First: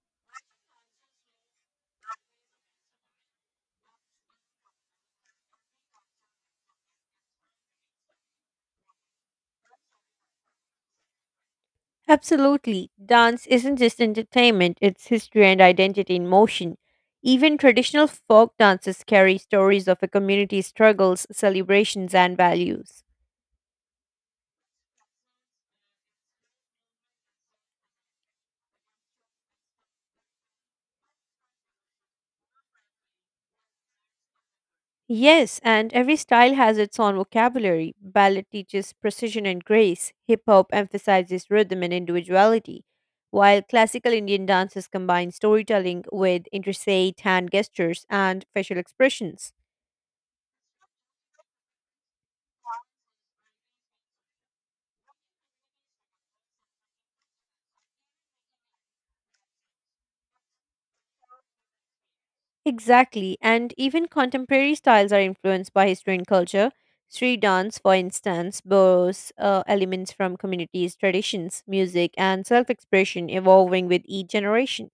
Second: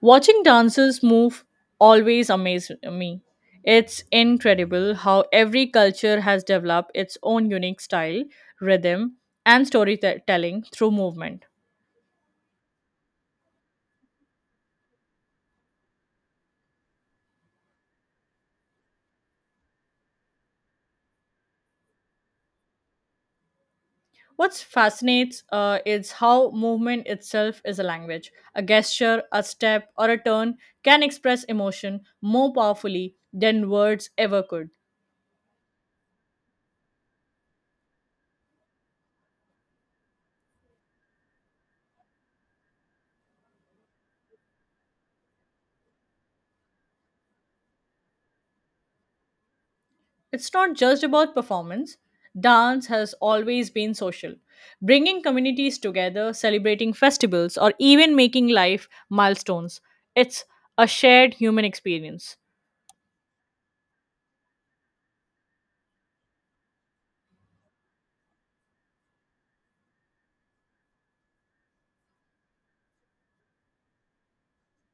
Watching dancers move always amazes me. It's incredible how every culture has developed its own unique style, rhythm, and storytelling through movement. Absolutely. Dance isn't just entertainment, it's history and identity in motion. Even traditional folk dances carry stories of a community's struggles, celebrations, and values. What fascinates is how movement itself is a language. A gesture, a step, or a turn can express emotion more powerfully than words ever could. Yes, and every style has its own vocabulary. Ballet teaches precision and grace, hip hop emphasizes rhythm and individuality, while classical Indian dances combine storytelling with intricate hand gestures and facial expressions. It's not just about performance. Dance has always been social, bringing communities together, celebrating festivals, or even making life milestones. It's a shared human experience. Exactly, and even contemporary styles are influenced by history and culture. Street dance, for instance, borrows elements from communities, traditions, music, and self expression evolving with each generation.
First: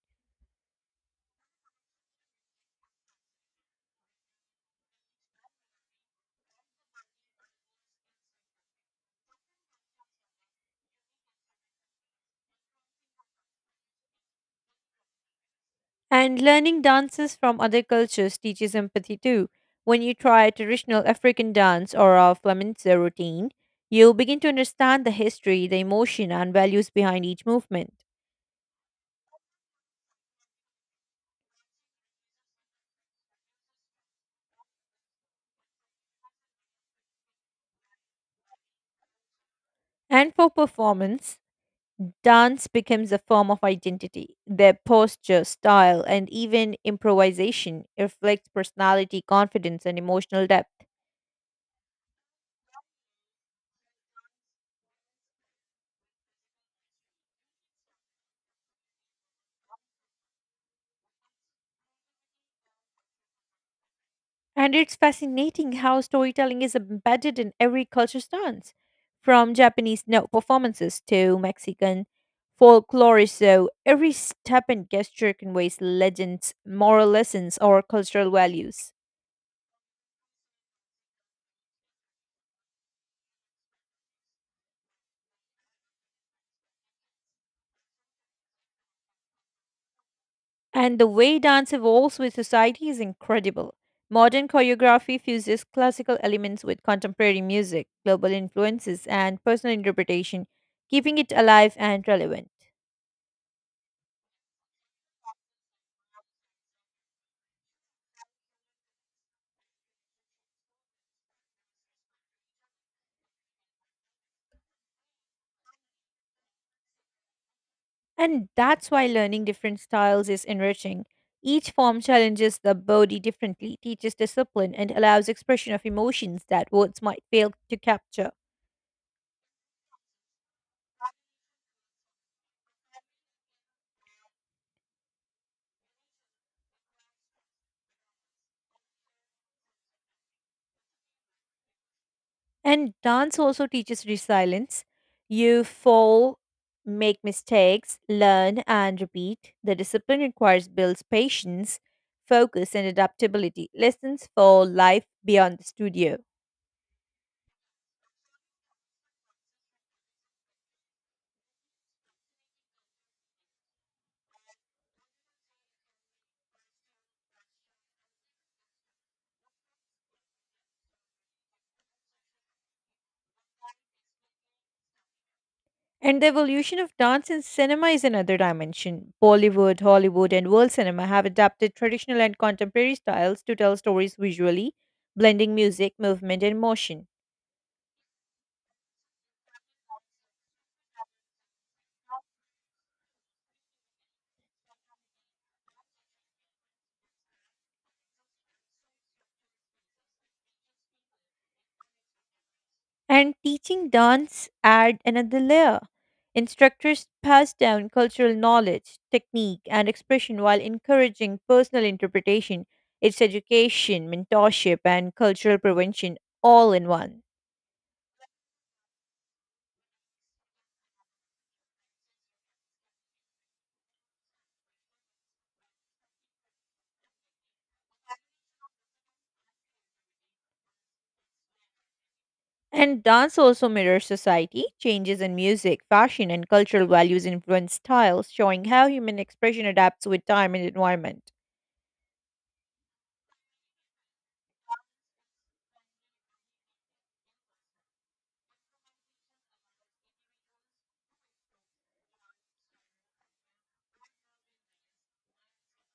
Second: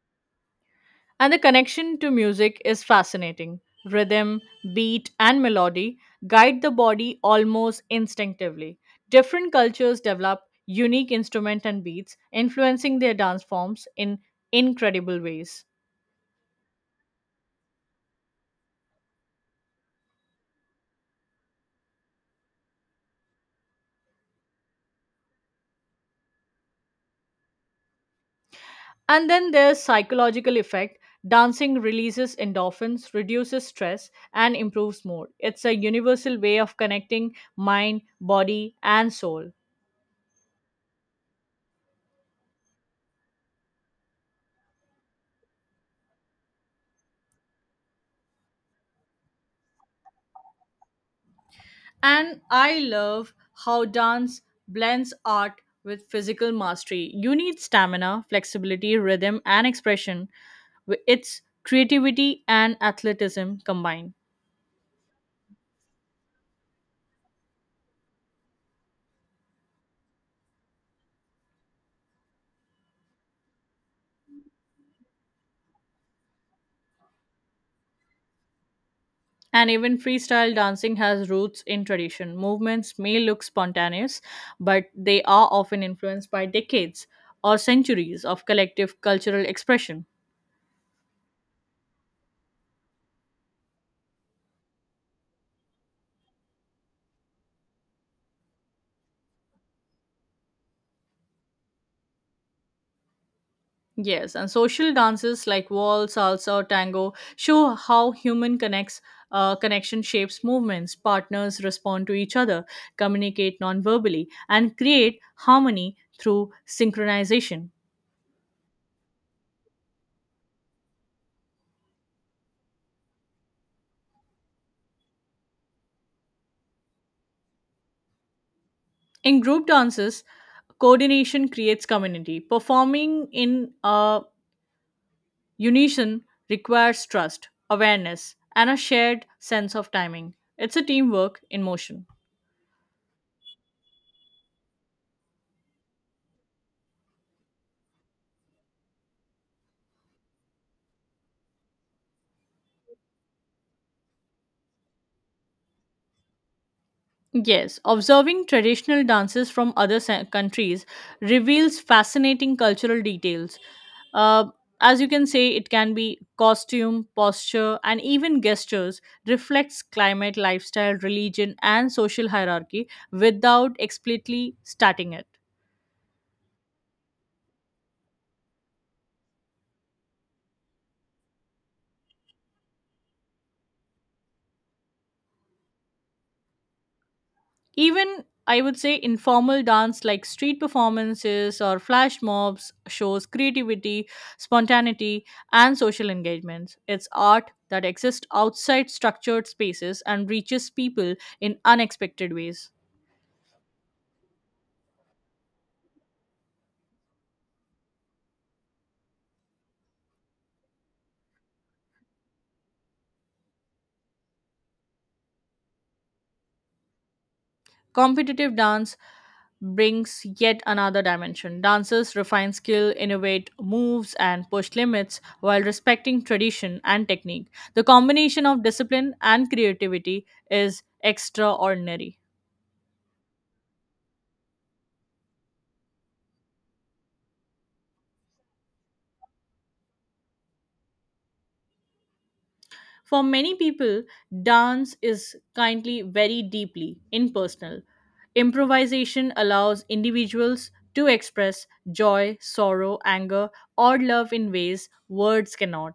And the connection to music is fascinating. Rhythm, beat, and melody guide the body almost instinctively. Different cultures develop unique instruments and beats, influencing their dance forms in incredible ways. And learning dances from other cultures teaches empathy too. When you try a traditional African dance or a flamenco routine, you begin to understand the history, the emotion, and values behind each movement. And then there's psychological effect. Dancing releases endorphins, reduces stress, and improves mood. It's a universal way of connecting mind, body, and soul. And for performance, dance becomes a form of identity. Their posture, style, and even improvisation reflects personality, confidence, and emotional depth. And I love how dance blends art with physical mastery. You need stamina, flexibility, rhythm, and expression. It's creativity and athleticism combined. And it's fascinating how storytelling is embedded in every culture's dance, from Japanese note performances to Mexican folklore. So every step and gesture conveys legends, moral lessons, or cultural values. And even freestyle dancing has roots in tradition. Movements may look spontaneous, but they are often influenced by decades or centuries of collective cultural expression. And the way dance evolves with society is incredible. Modern choreography fuses classical elements with contemporary music, global influences, and personal interpretation, keeping it alive and relevant. Yes, and social dances like waltz, salsa, or tango show how human connects. Connection shapes movements. Partners respond to each other, communicate non-verbally, and create harmony through synchronization. And that's why learning different styles is enriching. Each form challenges the body differently, teaches discipline, and allows expression of emotions that words might fail to capture. In group dances, coordination creates community. Performing in a Unison requires trust, awareness, and a shared sense of timing. It's a teamwork in motion. And dance also teaches resilience. You fall, make mistakes, learn, and repeat. The discipline requires builds patience, focus, and adaptability. Lessons for life beyond the studio. Yes, observing traditional dances from other countries reveals fascinating cultural details. Uh, as you can say, it can be costume, posture, and even gestures reflects climate, lifestyle, religion, and social hierarchy without explicitly stating it. And the evolution of dance in cinema is another dimension. Bollywood, Hollywood, and world cinema have adapted traditional and contemporary styles to tell stories visually, blending music, movement, and motion. Even I would say informal dance like street performances or flash mobs shows creativity, spontaneity, and social engagements. It's art that exists outside structured spaces and reaches people in unexpected ways. And teaching dance add another layer. Instructors pass down cultural knowledge, technique, and expression while encouraging personal interpretation. It's education, mentorship, and cultural prevention all in one. Competitive dance brings yet another dimension. Dancers refine skill, innovate moves, and push limits while respecting tradition and technique. The combination of discipline and creativity is extraordinary. And dance also mirrors society. Changes in music, fashion, and cultural values influence styles, showing how human expression adapts with time and environment. For many people, dance is kindly very deeply impersonal. Improvisation allows individuals to express joy, sorrow, anger, or love in ways words cannot,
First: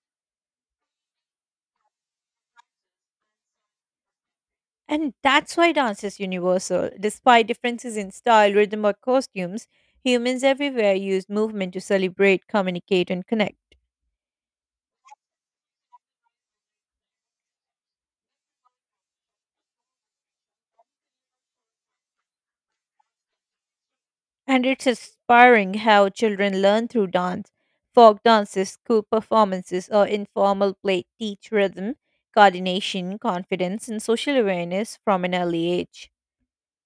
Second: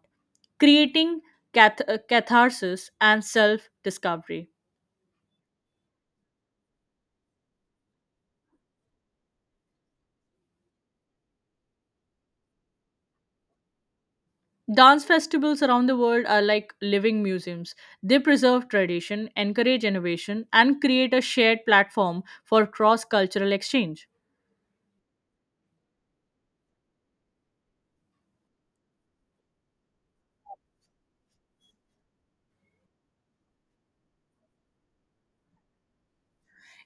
creating catharsis and self discovery. And that's why dance is universal. Despite differences in style, rhythm, or costumes, humans everywhere use movement to celebrate, communicate, and connect. Dance festivals around the world are like living museums. They preserve tradition, encourage innovation, and create a shared platform for cross cultural exchange. And it's inspiring how children learn through dance. Folk dances, school performances, or informal play teach rhythm, coordination, confidence, and social awareness from an early age.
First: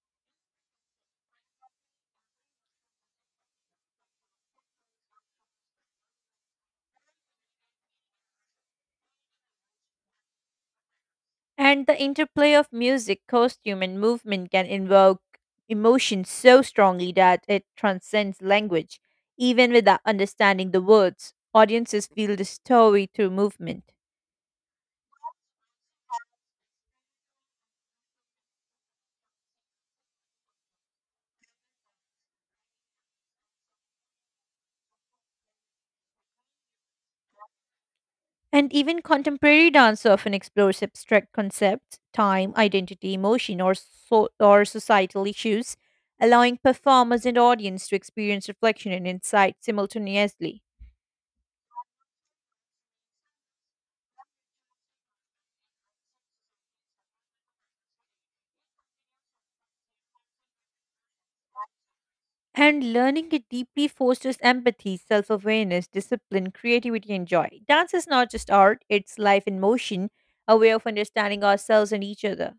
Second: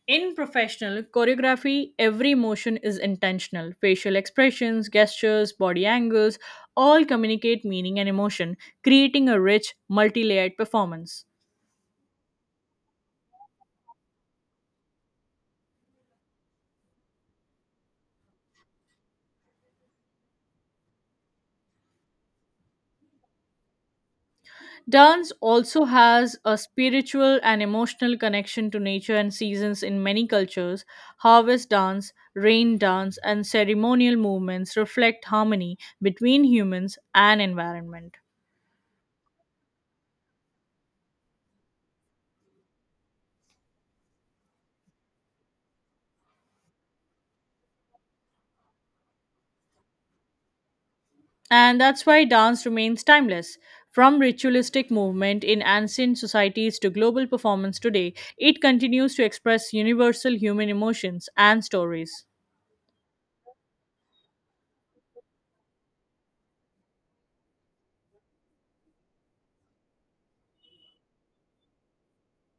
In professional choreography, every motion is intentional. Facial expressions, gestures, body angles all communicate meaning and emotion, creating a rich, multi layered performance. And the interplay of music, costume, and movement can invoke emotion so strongly that it transcends language. Even without understanding the words, audiences feel the story through movement. Dance also has a spiritual and emotional connection to nature and seasons in many cultures. Harvest dance, rain dance, and ceremonial movements reflect harmony between humans and environment. And even contemporary dance often explores abstract concepts, time, identity, emotion, or, or societal issues, allowing performers and audience to experience reflection and insight simultaneously. And that's why dance remains timeless. From ritualistic movement in ancient societies to global performance today, it continues to express universal human emotions and stories. And learning it deeply fosters empathy, self awareness, discipline, creativity, and joy. Dance is not just art, it's life in motion, a way of understanding ourselves and each other.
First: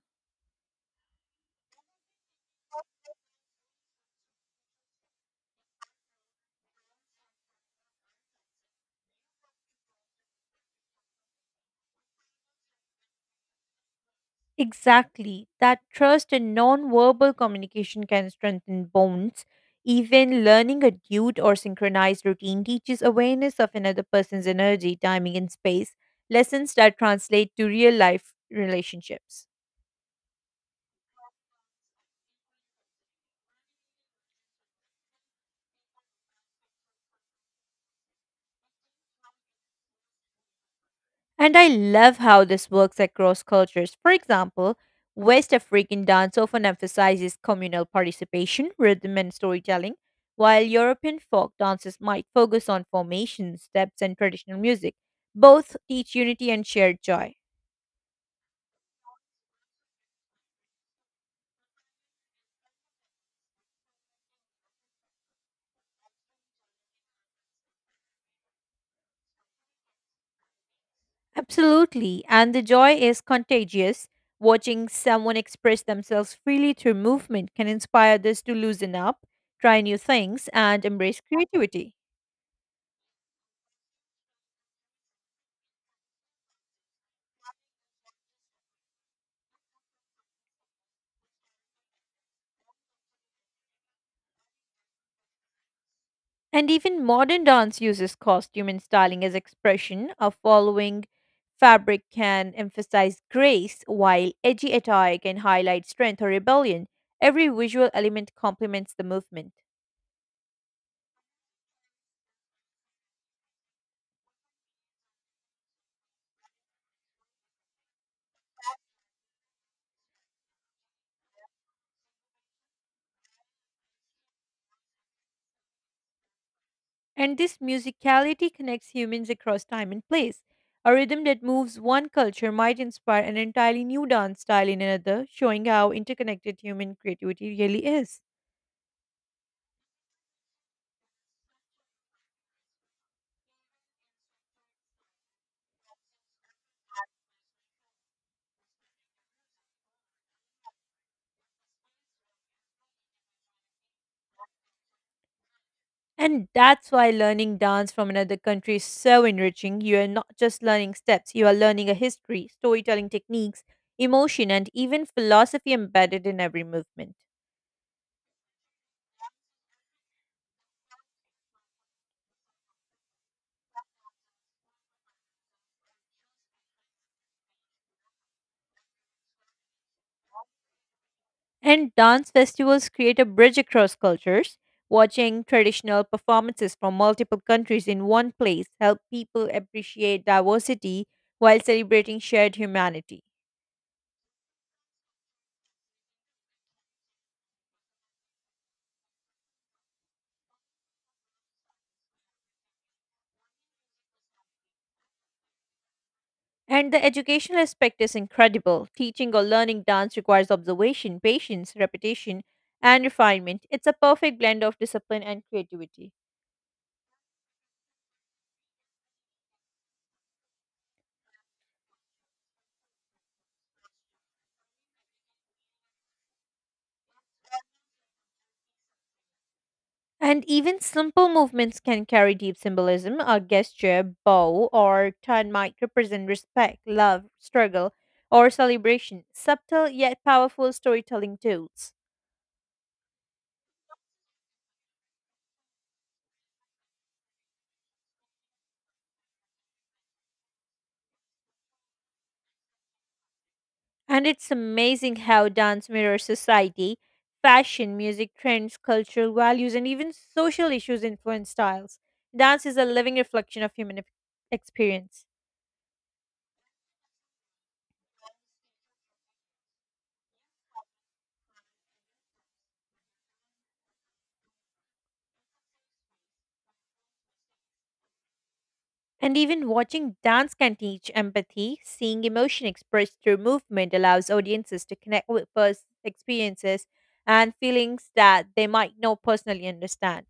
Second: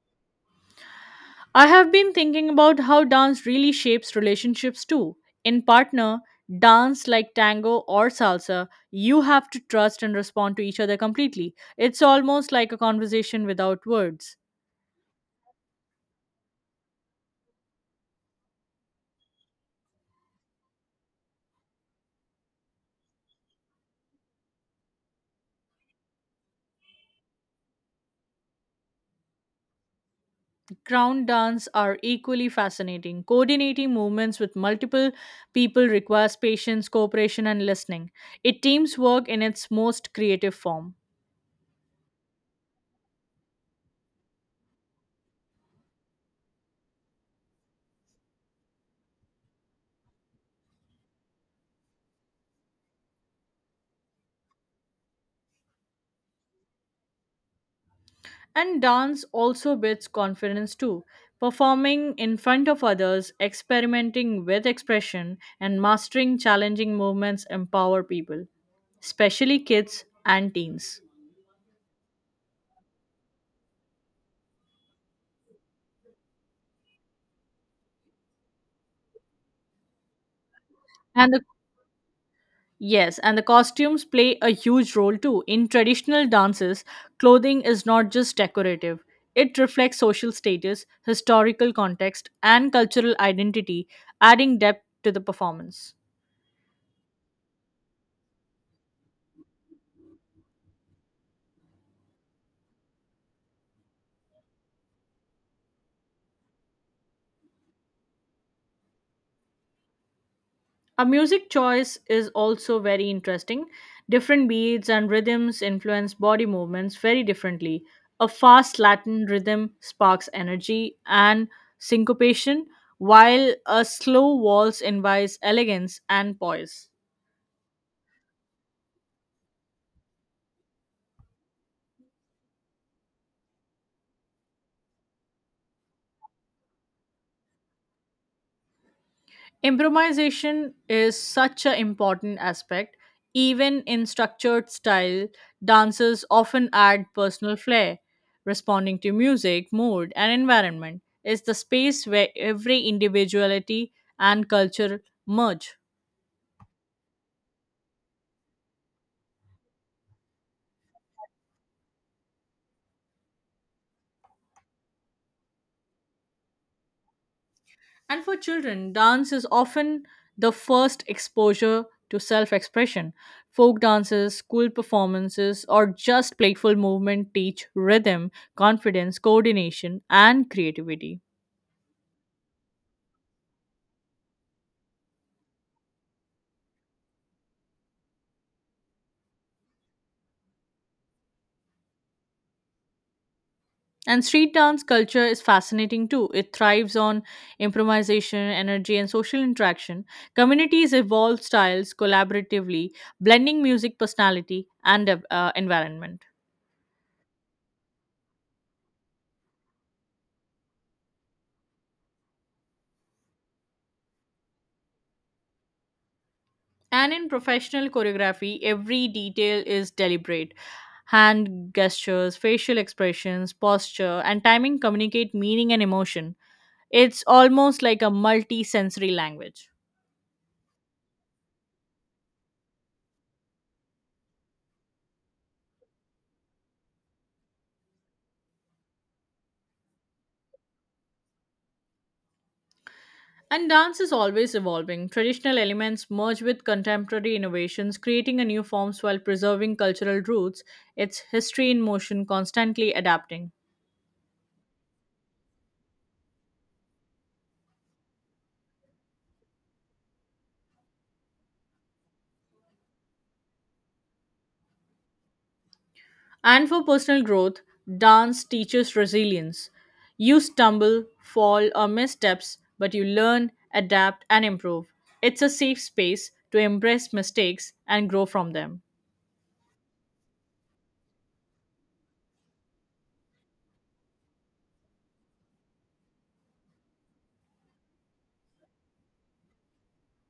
I have been thinking about how dance really shapes relationships too. In partner, dance like tango or salsa, you have to trust and respond to each other completely. It's almost like a conversation without words. Exactly. That trust and non verbal communication can strengthen bonds. Even learning a duet or synchronized routine teaches awareness of another person's energy, timing, and space, lessons that translate to real life relationships. Crown dance are equally fascinating. Coordinating movements with multiple people requires patience, cooperation, and listening. It teams work in its most creative form. And I love how this works across cultures. For example, West African dance often emphasizes communal participation, rhythm, and storytelling, while European folk dances might focus on formation, steps, and traditional music. Both teach unity and shared joy. And dance also builds confidence too. Performing in front of others, experimenting with expression, and mastering challenging movements empower people, especially kids and teens. Absolutely, and the joy is contagious. Watching someone express themselves freely through movement can inspire others to loosen up, try new things, and embrace And the creativity. Yes, and the costumes play a huge role too. In traditional dances, clothing is not just decorative, it reflects social status, historical context, and cultural identity, adding depth to the performance. And even modern dance uses costume and styling as expression. A following fabric can emphasize grace, while edgy attire can highlight strength or rebellion. Every visual element complements the movement. A music choice is also very interesting. Different beats and rhythms influence body movements very differently. A fast Latin rhythm sparks energy and syncopation, while a slow waltz invites elegance and poise. And this musicality connects humans across time and place. A rhythm that moves one culture might inspire an entirely new dance style in another, showing how interconnected human creativity really is. Improvisation is such an important aspect. Even in structured style, dancers often add personal flair, responding to music, mood, and environment. It's the space where every individuality and culture merge. And that's why learning dance from another country is so enriching. You are not just learning steps, you are learning a history, storytelling techniques, emotion, and even philosophy embedded in every movement. And for children, dance is often the first exposure to self expression. Folk dances, school performances, or just playful movement teach rhythm, confidence, coordination, and creativity. And dance festivals create a bridge across cultures. Watching traditional performances from multiple countries in one place help people appreciate diversity while celebrating shared humanity. And street dance culture is fascinating too. It thrives on improvisation, energy, and social interaction. Communities evolve styles collaboratively, blending music, personality, and environment. And the educational aspect is incredible. Teaching or learning dance requires observation, patience, repetition, and refinement. It's a perfect blend of discipline and creativity. And in professional choreography, every detail is deliberate. Hand gestures, facial expressions, posture, and timing communicate meaning and emotion. It's almost like a multi sensory language. And even simple movements can carry deep symbolism. A gesture, bow, or turn might represent respect, love, struggle, or celebration. Subtle yet powerful storytelling tools. And dance is always evolving. Traditional elements merge with contemporary innovations, creating a new forms while preserving cultural roots, its history in motion, constantly adapting. And it's amazing how dance mirrors society, fashion, music trends, cultural values, and even social issues influence styles. Dance is a living reflection of human experience. And for personal growth, dance teaches resilience. You stumble, fall, or missteps, but you learn, adapt, and improve. It's a safe space to embrace mistakes and grow from them. And even watching dance can teach empathy. Seeing emotion expressed through movement allows audiences to connect with experiences and feelings that they might not personally understand.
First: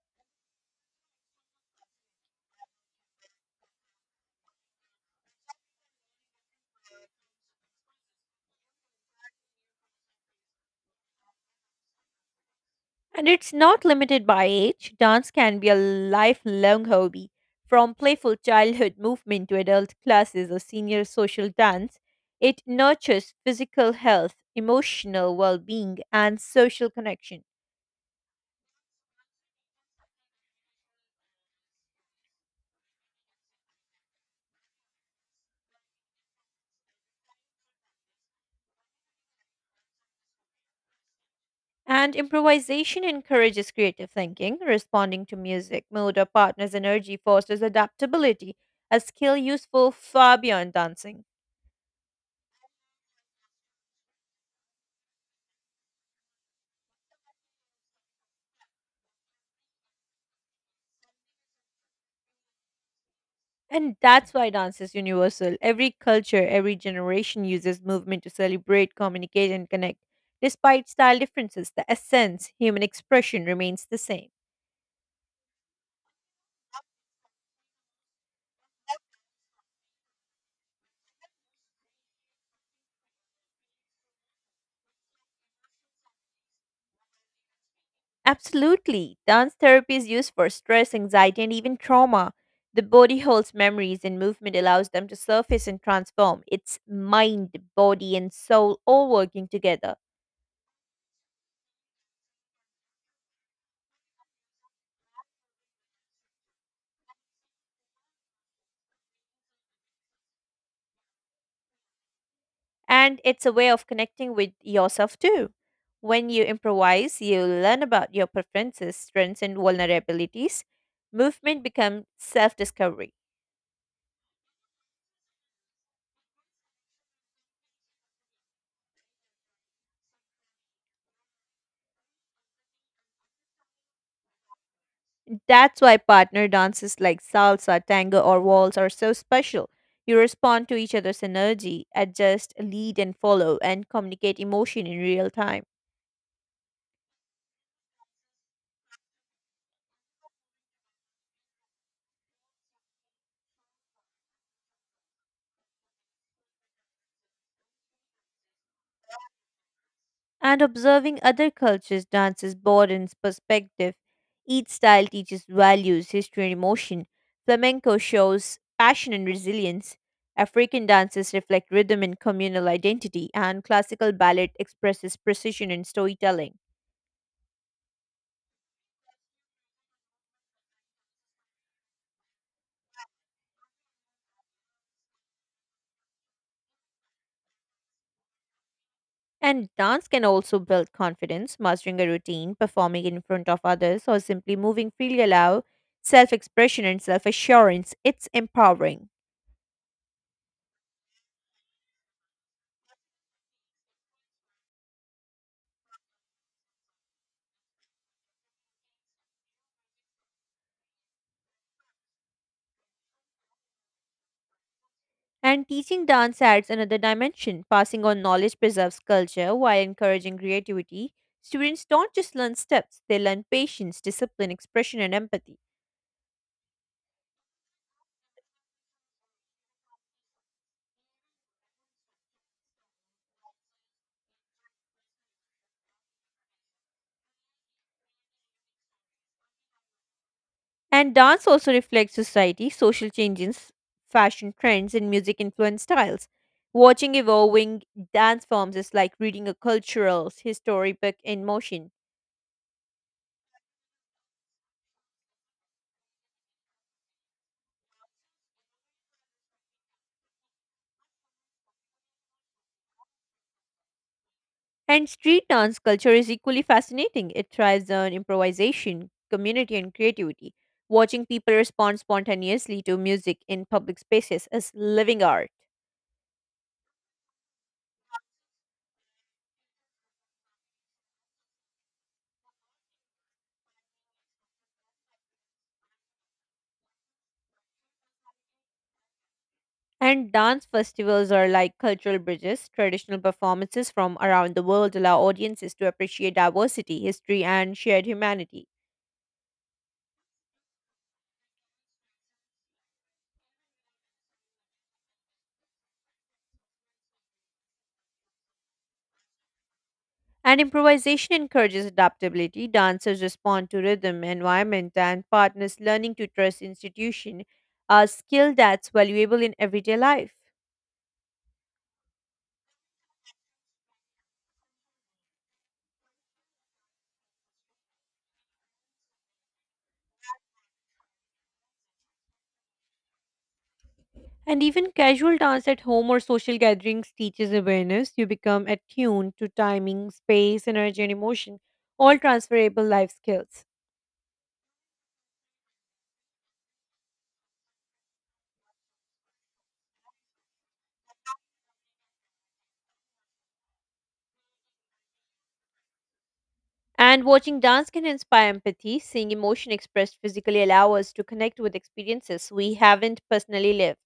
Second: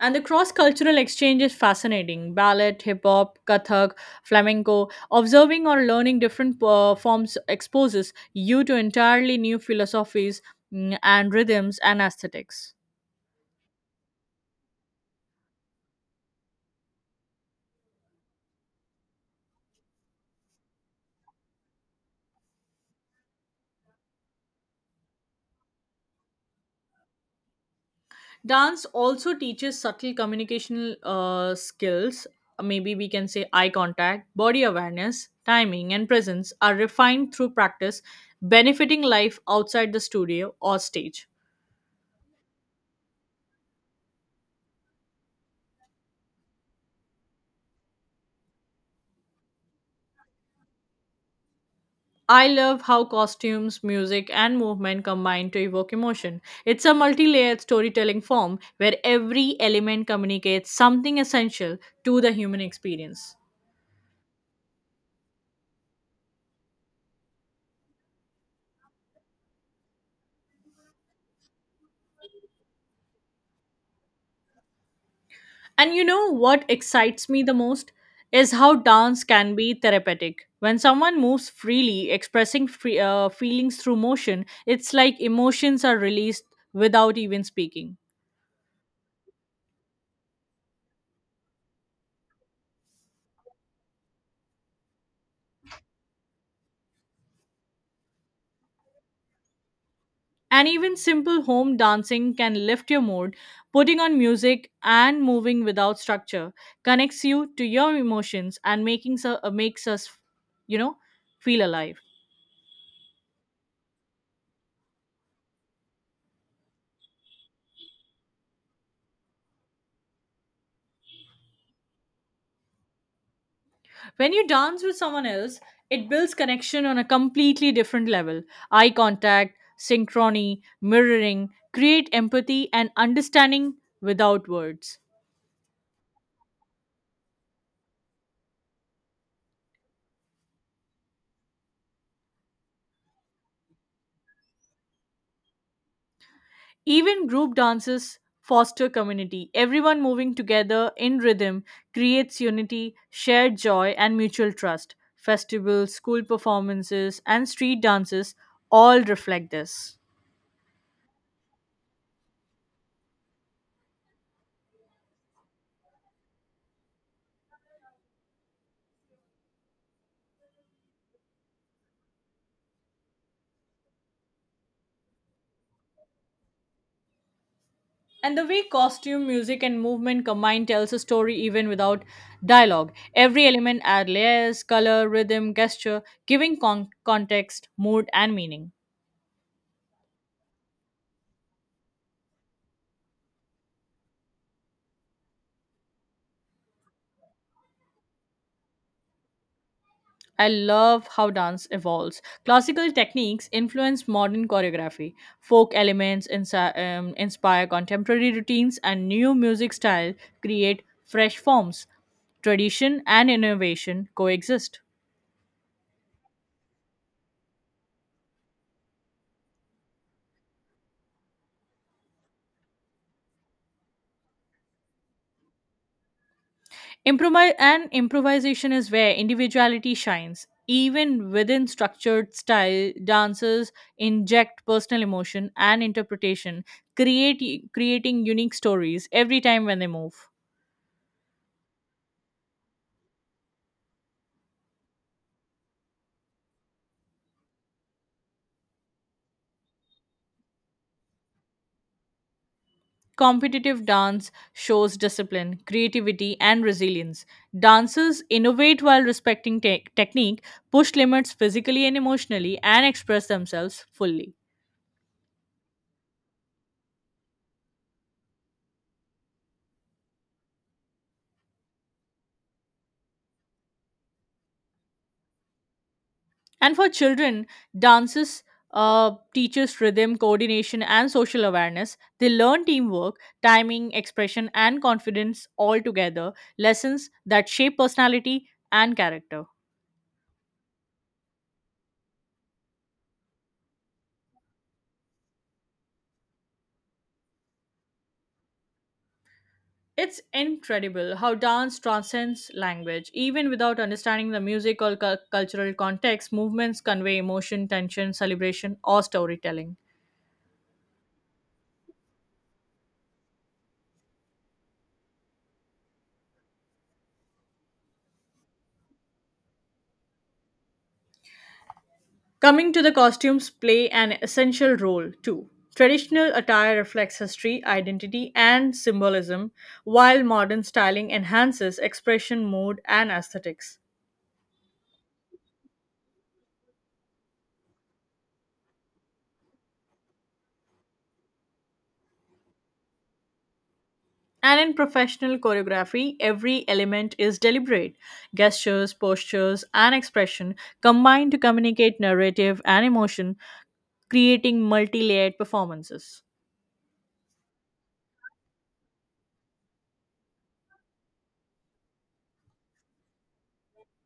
And the cross cultural exchange is fascinating. Ballet, hip hop, Kathak, flamenco. Observing or learning different forms exposes you to entirely new philosophies and rhythms and aesthetics. And it's not limited by age. Dance can be a lifelong hobby. From playful childhood movement to adult classes or senior social dance, it nurtures physical health, emotional well being, and social connection. Dance also teaches subtle communicational skills. Maybe we can say eye contact, body awareness, timing, and presence are refined through practice, benefiting life outside the studio or stage. And improvisation encourages creative thinking, responding to music, mood, or partner's energy fosters adaptability, a skill useful far beyond dancing. I love how costumes, music, and movement combine to evoke emotion. It's a multi layered storytelling form where every element communicates something essential to the human experience. And that's why dance is universal. Every culture, every generation uses movement to celebrate, communicate, and connect. Despite style differences, the essence, human expression remains the same. And you know what excites me the most is how dance can be therapeutic. When someone moves freely, expressing feelings through motion, it's like emotions are released without even speaking. Absolutely. Dance therapy is used for stress, anxiety, and even trauma. The body holds memories, and movement allows them to surface and transform. It's mind, body, and soul all working together. And even simple home dancing can lift your mood. Putting on music and moving without structure connects you to your emotions and makes us, you know, feel alive. And it's a way of connecting with yourself too. When you improvise, you learn about your preferences, strengths, and vulnerabilities. Movement becomes self discovery. When you dance with someone else, it builds connection on a completely different level. Eye contact, synchrony, mirroring create empathy and understanding without words. That's why partner dances like salsa, tango, or waltz are so special. You respond to each other's energy, adjust, lead, and follow, and communicate emotion in real time. Even group dances foster community. Everyone moving together in rhythm creates unity, shared joy, and mutual trust. Festivals, school performances, and street dances all reflect this. And observing other cultures dances broadens perspective. Each style teaches values, history, and emotion. Flamenco shows passion and resilience. African dances reflect rhythm and communal identity, and classical ballet expresses precision and storytelling. And the way costume, music, and movement combined tells a story even without dialogue. Every element adds layers, color, rhythm, gesture, giving context, mood, and meaning. And dance can also build confidence, mastering a routine, performing in front of others, or simply moving freely allow self expression and self assurance. It's empowering. I love how dance evolves. Classical techniques influence modern choreography. Folk elements inspire contemporary routines, and new music style create fresh forms. Tradition and innovation coexist. And teaching dance adds another dimension. Passing on knowledge preserves culture while encouraging creativity. Students don't just learn steps, they learn patience, discipline, expression, and empathy. Improvise and Improvisation is where individuality shines. Even within structured style, dancers inject personal emotion and interpretation, create, creating unique stories every time when they move. And dance also reflects society, social changes, fashion trends, and music influenced styles. Watching evolving dance forms is like reading a cultural history book in motion. Competitive dance shows discipline, creativity, and resilience. Dancers innovate while respecting technique, push limits physically and emotionally, and express themselves fully. And street dance culture is equally fascinating. It thrives on improvisation, community, and creativity. Watching people respond spontaneously to music in public spaces is living art. And for children, dances teaches rhythm, coordination, and social awareness. They learn teamwork, timing, expression, and confidence all together, lessons that shape personality and character. And dance festivals are like cultural bridges. Traditional performances from around the world allow audiences to appreciate diversity, history, and shared humanity. It's incredible how dance transcends language. Even without understanding the music or cultural context, movements convey emotion, tension, celebration, or storytelling. And improvisation encourages adaptability. Dancers respond to rhythm, environment, and partners learning to trust institution, a skill that's valuable in everyday life. Coming to the costumes play an essential role too. Traditional attire reflects history, identity, and symbolism, while modern styling enhances expression, mood, and aesthetics. And even casual dance at home or social gatherings teaches awareness. You become attuned to timing, space, energy, and emotion, all transferable life skills. And in professional choreography, every element is deliberate. Gestures, postures, and expression combine to communicate narrative and emotion, creating multi layered performances. And watching dance can inspire empathy. Seeing emotion expressed physically allow us to connect with experiences we haven't personally lived.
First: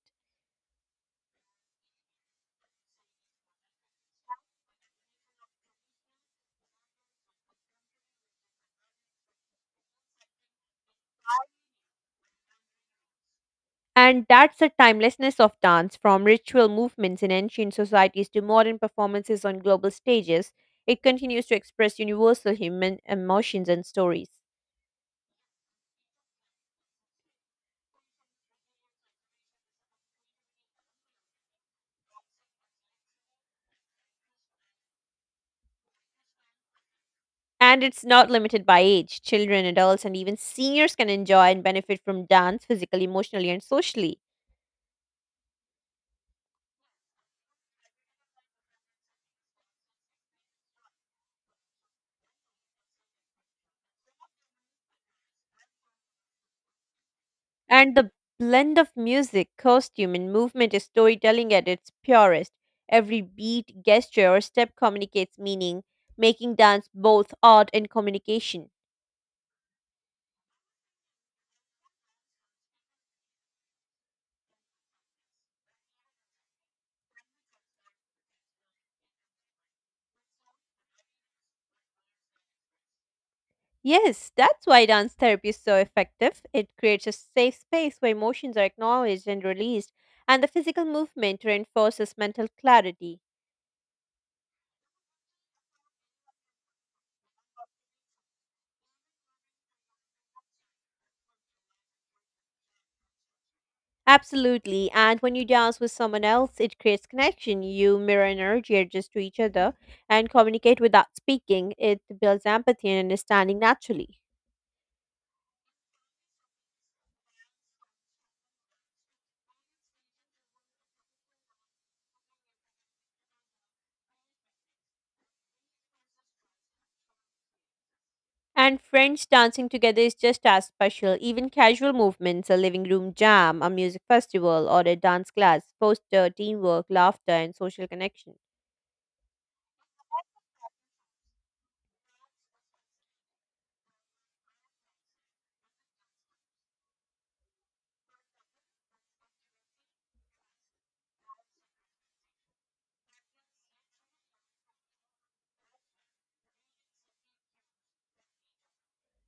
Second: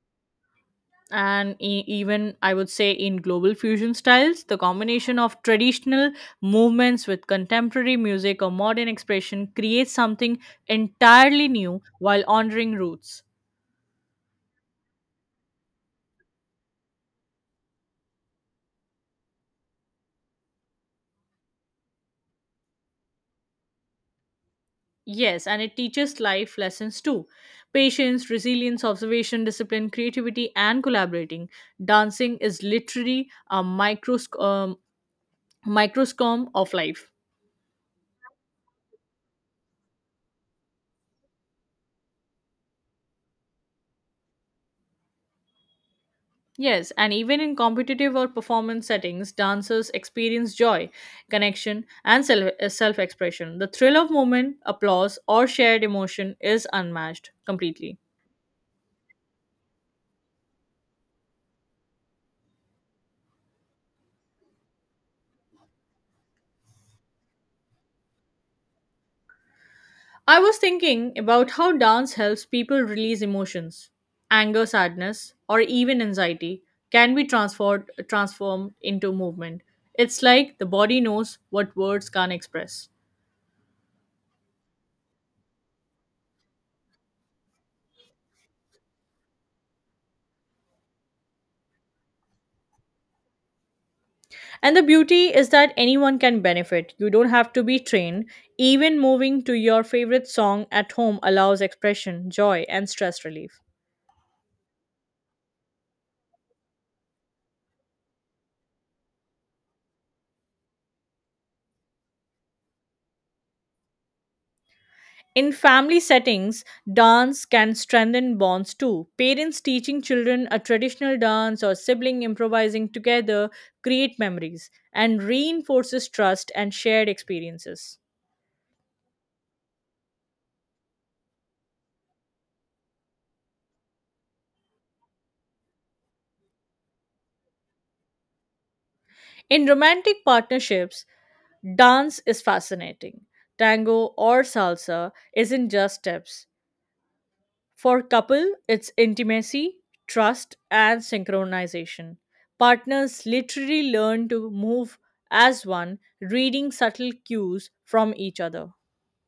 And even I would say in global fusion styles, the combination of traditional movements with contemporary music or modern expression creates something entirely new while honoring roots. And that's the timelessness of dance, from ritual movements in ancient societies to modern performances on global stages. It continues to express universal human emotions and stories. Yes, and it teaches life lessons too patience, resilience, observation, discipline, creativity, and collaborating. Dancing is literally a microscome of life. And it's not limited by age. Children, adults, and even seniors can enjoy and benefit from dance physically, emotionally, and socially. Yes, and even in competitive or performance settings, dancers experience joy, connection, and self expression. The thrill of movement, applause, or shared emotion is unmatched And completely. the blend of music, costume, and movement is storytelling at its purest. Every beat, gesture, or step communicates meaning, making dance both art and communication. I was thinking about how dance helps people release emotions. Anger, sadness, or even anxiety can be transformed into movement. It's like the body knows what words can't express. Yes, that's why dance therapy is so effective. It creates a safe space where emotions are acknowledged and released, and the physical movement reinforces mental clarity. And the beauty is that anyone can benefit. You don't have to be trained. Even moving to your favorite song at home allows expression, joy, and stress relief. Absolutely, and when you dance with someone else, it creates connection. You mirror energy, adjust to each other, and communicate without speaking. It builds empathy and understanding naturally. In family settings, dance can strengthen bonds too. Parents teaching children a traditional dance or sibling improvising together create memories and reinforces trust and shared experiences. And friends dancing together is just as special. Even casual movements, a living room jam, a music festival, or a dance class, foster teamwork, laughter, and social connection. In romantic partnerships, dance is fascinating. Tango or salsa isn't just steps. For couple, it's intimacy, trust, and synchronization. Partners literally learn to move as one, reading subtle cues from each other.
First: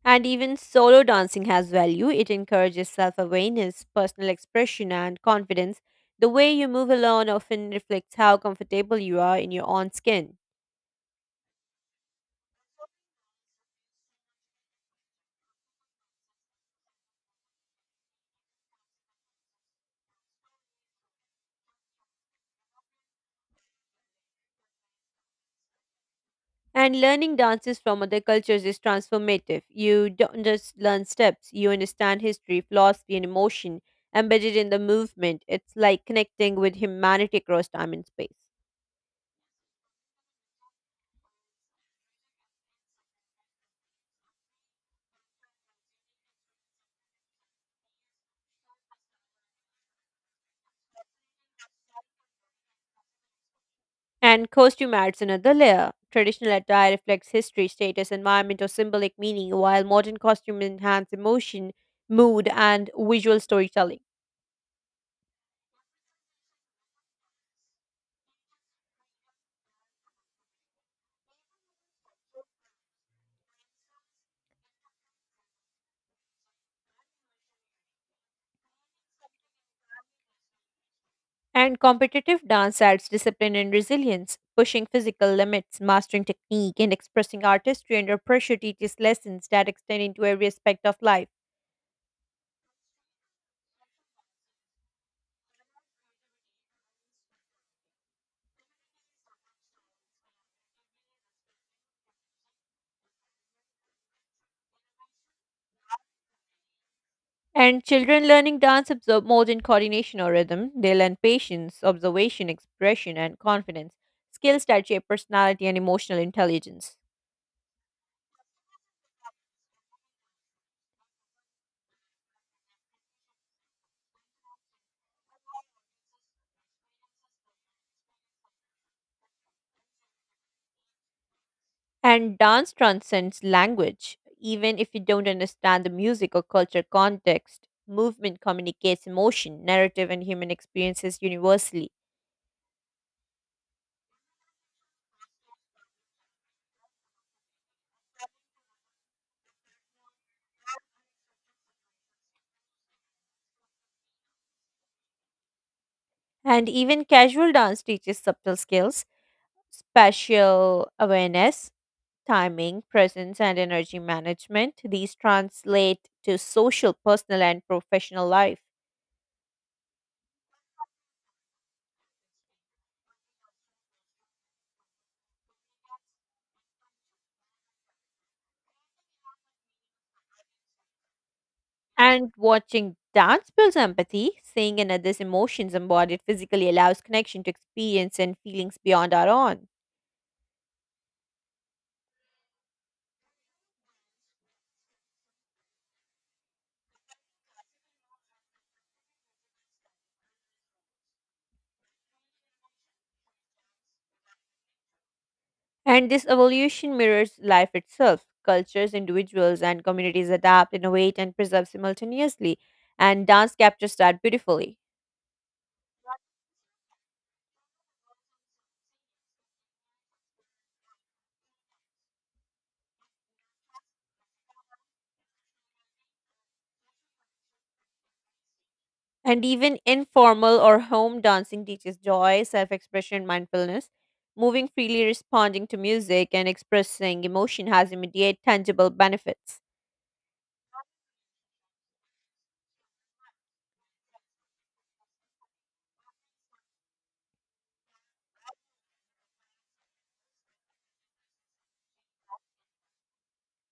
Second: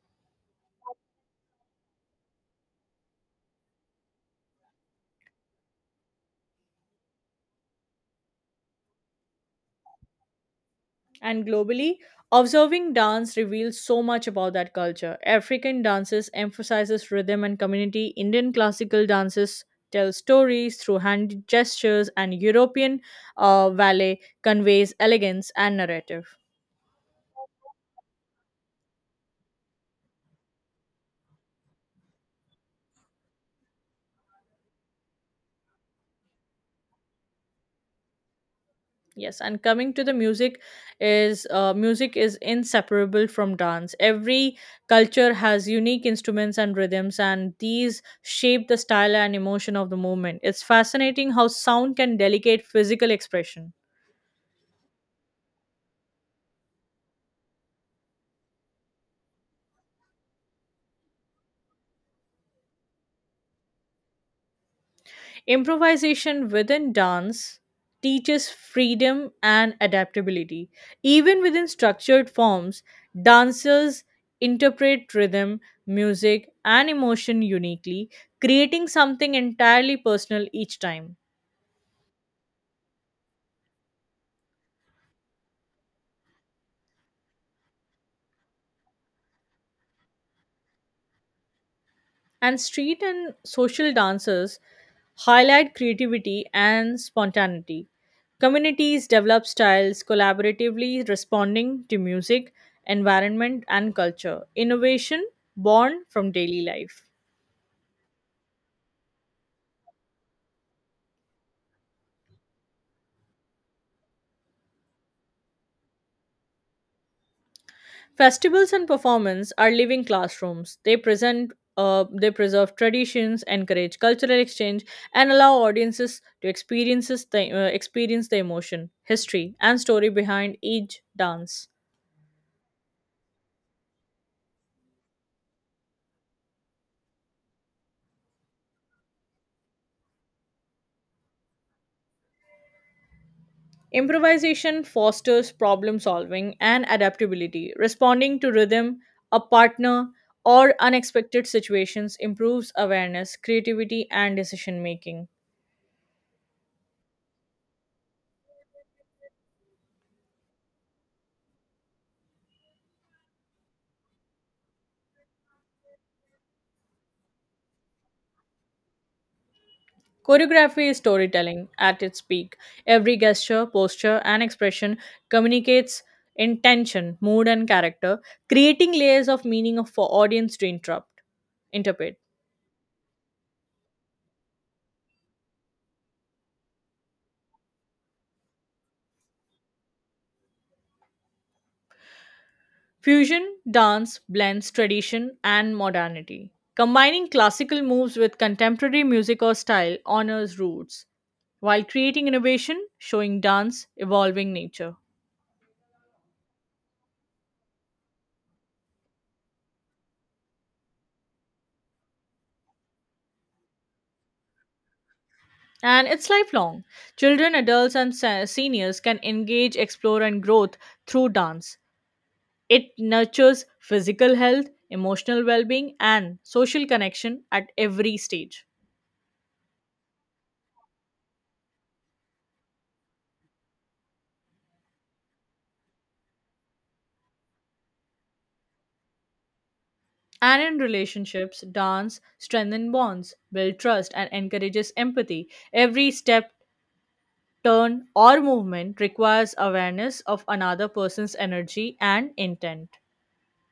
And even solo dancing has value. It encourages self awareness, personal expression, and confidence. The way you move alone often reflects how comfortable you are in your own skin. And globally, observing dance reveals so much about that culture. African dances emphasizes rhythm and community. Indian classical dances tell stories through hand gestures, and European ballet conveys elegance and narrative. And learning dances from other cultures is transformative. You don't just learn steps, you understand history, philosophy, and emotion embedded in the movement. It's like connecting with humanity across time and space. Yes, and coming to the music is inseparable from dance. Every culture has unique instruments and rhythms, and these shape the style and emotion of the movement. It's fascinating how sound can delegate physical expression. And costume adds another layer. Traditional attire reflects history, status, environment, or symbolic meaning, while modern costumes enhance emotion, mood, and visual storytelling. Improvisation within dance teaches freedom and adaptability. Even within structured forms, dancers interpret rhythm, music, and emotion uniquely, creating something entirely personal each time. And competitive dance adds discipline and resilience, pushing physical limits, mastering technique, and expressing artistry under pressure teaches lessons that extend into every aspect of life. And street and social dances highlight creativity and spontaneity. Communities develop styles collaboratively responding to music, environment, and culture. Innovation born from daily life. And children learning dance absorb modern coordination or rhythm. They learn patience, observation, expression, and confidence, skills that shape personality and emotional intelligence. Festivals and performance are living classrooms. They preserve traditions, encourage cultural exchange, and allow audiences to experiences the, experience the emotion, history, and story behind each dance. And dance transcends language. Even if you don't understand the music or culture context, movement communicates emotion, narrative, and human experiences universally. Improvisation fosters problem solving and adaptability. Responding to rhythm, a partner, or unexpected situations improves awareness, creativity, and decision making. And even casual dance teaches subtle skills, spatial awareness, timing, presence, and energy management. These translate to social, personal, and professional life. Choreography is storytelling at its peak. Every gesture, posture, and expression communicates intention, mood, and character, creating layers of meaning for audience interpret. And watching dance builds empathy, seeing another's emotions embodied physically allows connection to experience and feelings beyond our own. Fusion dance blends tradition and modernity. Combining classical moves with contemporary music or style honors roots, while creating innovation, showing dance evolving nature. And this evolution mirrors life itself. Cultures, individuals, and communities adapt, innovate, and preserve simultaneously. And dance captures that beautifully. And it's lifelong. Children, adults, and seniors can engage, explore, and growth through dance. It nurtures physical health, emotional well being, and social connection at every stage. And even informal or home dancing teaches joy, self expression, and mindfulness. Moving freely, responding to music, and expressing emotion has immediate, tangible benefits. And in relationships, dance strengthens bonds, builds trust, and encourages empathy. Every step, turn, or movement requires awareness of another person's energy and intent.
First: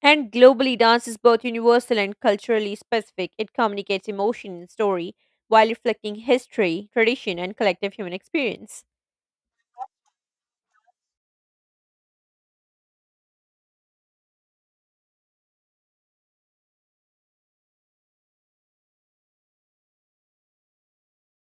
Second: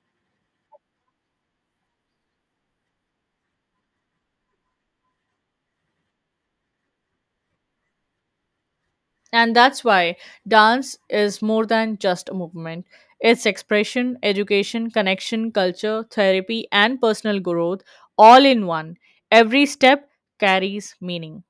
And globally, dance is both universal and culturally specific. It communicates emotion and story while reflecting history, tradition, and collective human experience. And that's why dance is more than just a movement. It's expression, education, connection, culture, therapy, and personal growth all in one. Every step carries meaning.